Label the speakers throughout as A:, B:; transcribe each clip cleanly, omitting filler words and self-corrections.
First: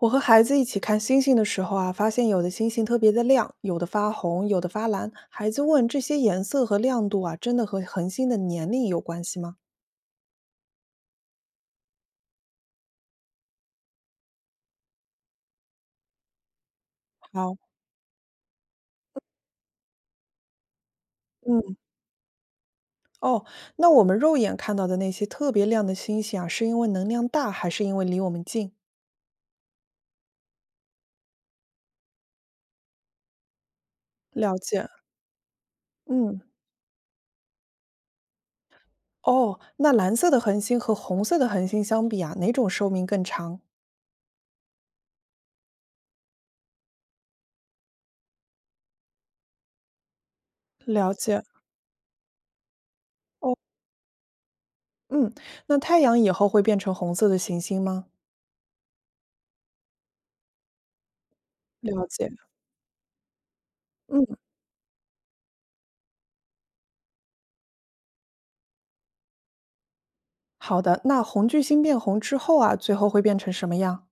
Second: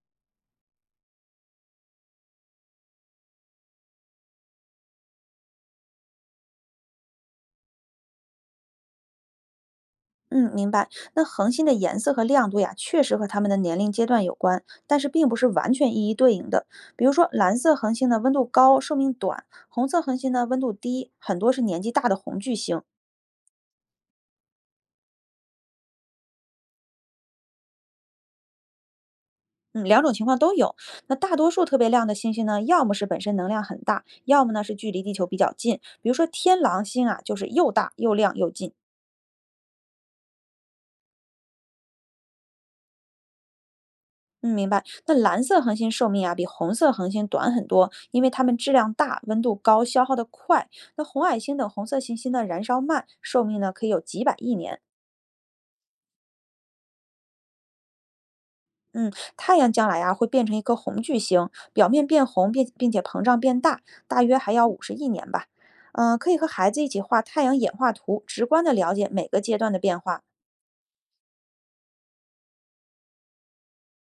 A: 我和孩子一起看星星的时候啊，发现有的星星特别的亮，有的发红，有的发蓝。孩子问这些颜色和亮度啊，真的和恒星的年龄有关系吗？
B: 嗯，明白。那恒星的颜色和亮度呀，确实和它们的年龄阶段有关，但是并不是完全一一对应的。比如说，蓝
A: 好。
B: 色恒星的温度高，寿命短；红色恒星呢，温度低，很多是
A: 嗯。
B: 年纪大的红巨星。
A: 哦。那我们肉眼看到的那些特别亮的星星啊，是因为能量大，还是因为离我们近？
B: 嗯，两种情况都有。那大多数特别亮的星星呢，要么是本身能量很大，要么
A: 了
B: 呢是
A: 解。
B: 距离地球比较近。比如说
A: 嗯。
B: 天狼星啊，就是又大又亮又近。
A: 哦。那蓝色的恒星和红色的恒星相比啊，哪种寿命更长？
B: 嗯，明白。那蓝色恒星寿命啊，比红色恒星短很多，因为它们质量大、温度高、消耗的快。那
A: 了
B: 红矮
A: 解。
B: 星等红色行星的燃烧慢，寿
A: 哦。
B: 命呢可以有几百亿年。
A: 嗯。那太阳以后会变成红色的行星吗？
B: 嗯，太阳将来啊会变成一颗红巨星，表面
A: 了
B: 变
A: 解。
B: 红并且膨胀变大，大
A: 嗯。
B: 约还要50亿年吧。嗯、可以和孩子一起画太阳演化图，直观的了解每个阶段的变化。
A: 好的，那红巨星变红之后啊，最后会变成什么样？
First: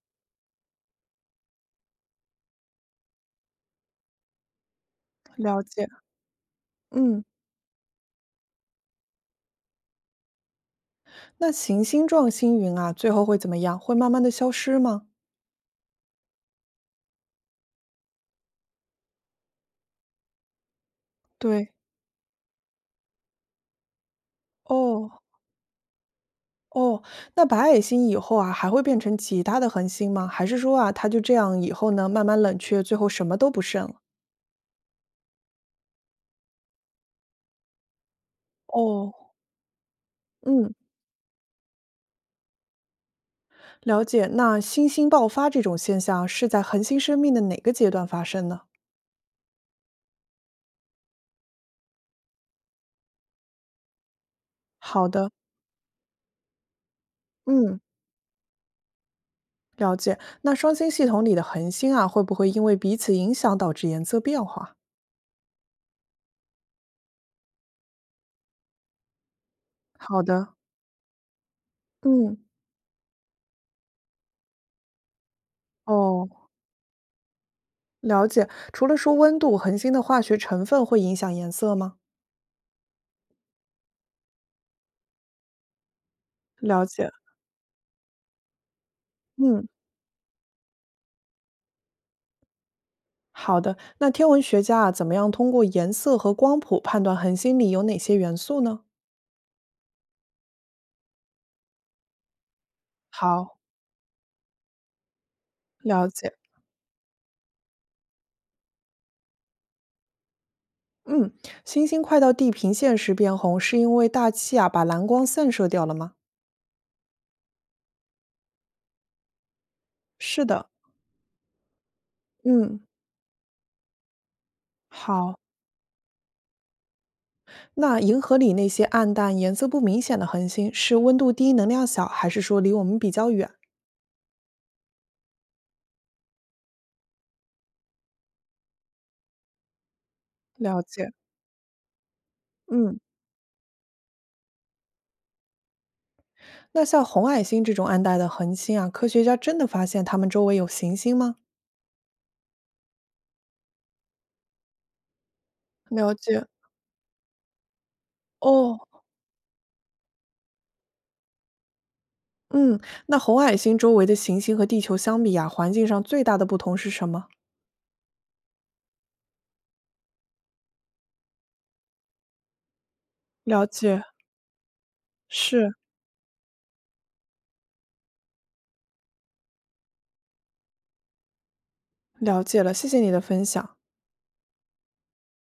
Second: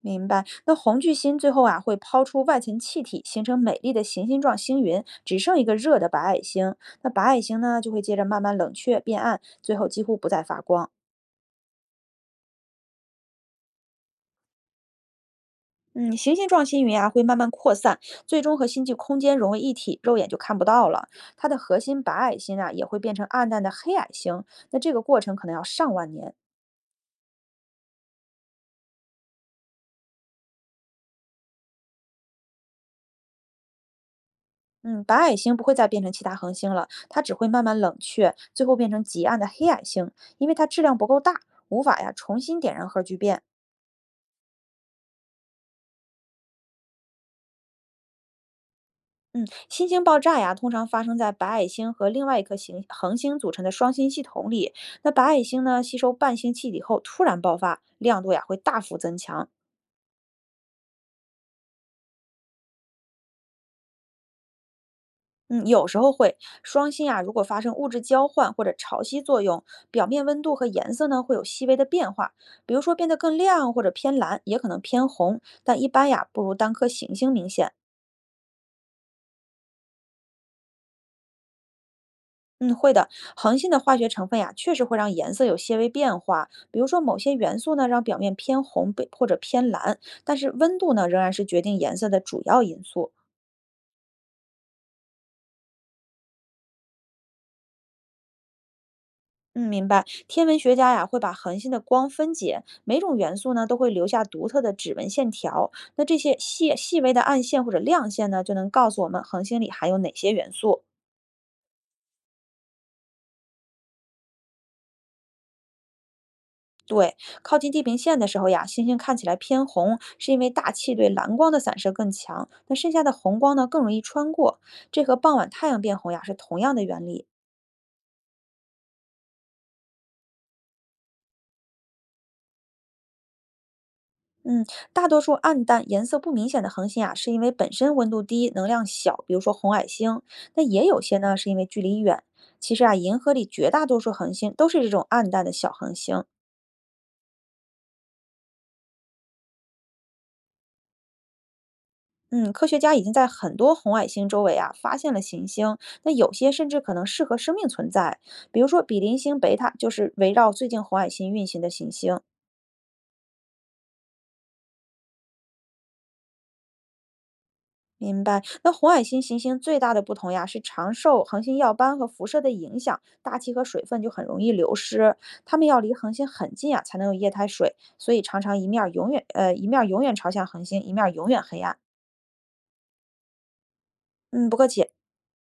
B: 明白。那红巨星最后啊会抛出外层气体，形成美丽的行星状星云，只剩
A: 了
B: 一个
A: 解。
B: 热的白矮星。那白
A: 嗯。
B: 矮星呢就会接着慢慢冷却变暗，最后几乎不再发光。
A: 那行星状星云啊，最后会怎么样？会慢慢的消失吗？
B: 嗯，行星状星云啊会慢慢扩散，最终和星际空间融为一体，肉眼就看不到了。它的
A: 对。
B: 核心白矮星啊也会变成暗淡的黑矮星。那这个过
A: 哦
B: 程可能要上万年。
A: 哦。那白矮星以后啊，还会变成其他的恒星吗？还是说啊，它就这样以后呢，慢慢冷却，最后什么都不剩了？
B: 嗯，白矮星不会再变成其他恒星了，它只会慢慢冷却，最后变成
A: 哦。
B: 极暗的黑矮星，因为它
A: 嗯。
B: 质量不够大，无法呀重新点燃核聚变。
A: 了解。那新星爆发这种现象是在恒星生命的哪个阶段发生呢？
B: 嗯，新星爆炸呀，通常发生在白矮星和另外一颗行恒星组成的双星系统里。
A: 好
B: 那白
A: 的。
B: 矮星呢，吸收伴星气体后突然爆
A: 嗯。
B: 发，亮度呀会大幅增强，
A: 了解。那双星系统里的恒星啊，会不会因为彼此影响导致颜色变化？
B: 嗯，有时候会。双芯啊，如果发生物质交换或者潮汐作用，表
A: 好
B: 面温度
A: 的。
B: 和颜色呢会有细微的变化，
A: 嗯。
B: 比如说变得更亮或者偏蓝，也可能偏红，但一般呀
A: 哦。
B: 不如单颗行星明显。
A: 了解。除了说温度，恒星的化学成分会影响颜色吗？
B: 嗯，会的。恒星的化学成分呀，确实会让颜色有些微变化，比
A: 了
B: 如说
A: 解。
B: 某些元素呢让表面偏红被或者
A: 嗯。
B: 偏蓝，但是温度呢仍然是决定颜色的主要因素。
A: 好的。那天文学家啊，怎么样通过颜色和光谱判断恒星里有哪些元素呢？
B: 嗯，明白。天文学家呀，会把恒星的光分解，每种元素
A: 好。
B: 呢都会留下独特的指纹线条。那
A: 了
B: 这
A: 解。
B: 些细细微的暗线或者亮线呢，就能告诉我们恒星里含有哪些元素。
A: 嗯。星星快到地平线时变红，是因为大气啊把蓝光散射掉了吗？
B: 对，靠近地平线的时候呀，星星看起来偏红，是因
A: 是
B: 为
A: 的。
B: 大气对蓝光的散射更强，那
A: 嗯。
B: 剩下的红光呢更容易穿过。这和傍
A: 好。
B: 晚太阳变红呀是同样的原理。
A: 那银河里那些暗淡、颜色不明显的恒星，是温度低、能量小，还是说离我们比较远？
B: 嗯，大多数暗淡、颜色不明显的恒星啊，是因为本身温度低、能量小，比如说红矮星。那
A: 了
B: 也有
A: 解。
B: 些呢，是因为距离远。其实啊，
A: 嗯。
B: 银河里绝大多数恒星都是这种暗淡的小恒星。
A: 那像红矮星这种暗淡的恒星啊，科学家真的发现它们周围有行星吗？
B: 嗯，科学家已经在很多红矮星周围啊发现了行星，那
A: 了
B: 有
A: 解。
B: 些甚至可能适合生命存在，比如说
A: 哦。
B: 比邻星贝塔就是围绕最近红矮星运行的行星。
A: 嗯。那红矮星周围的行星和地球相比啊，环境上最大的不同是什么？
B: 明白。那红矮星行星最大的不同呀，是常受恒星耀斑和辐射的影响，大气和
A: 了
B: 水分
A: 解。
B: 就很容易流失。它们
A: 是。
B: 要离恒星很近呀，才能有液态水，所以常常一面儿永远一面儿永远朝向恒星，一面儿永远黑暗。
A: 了解了，谢谢你的分享。
B: 嗯，不客气。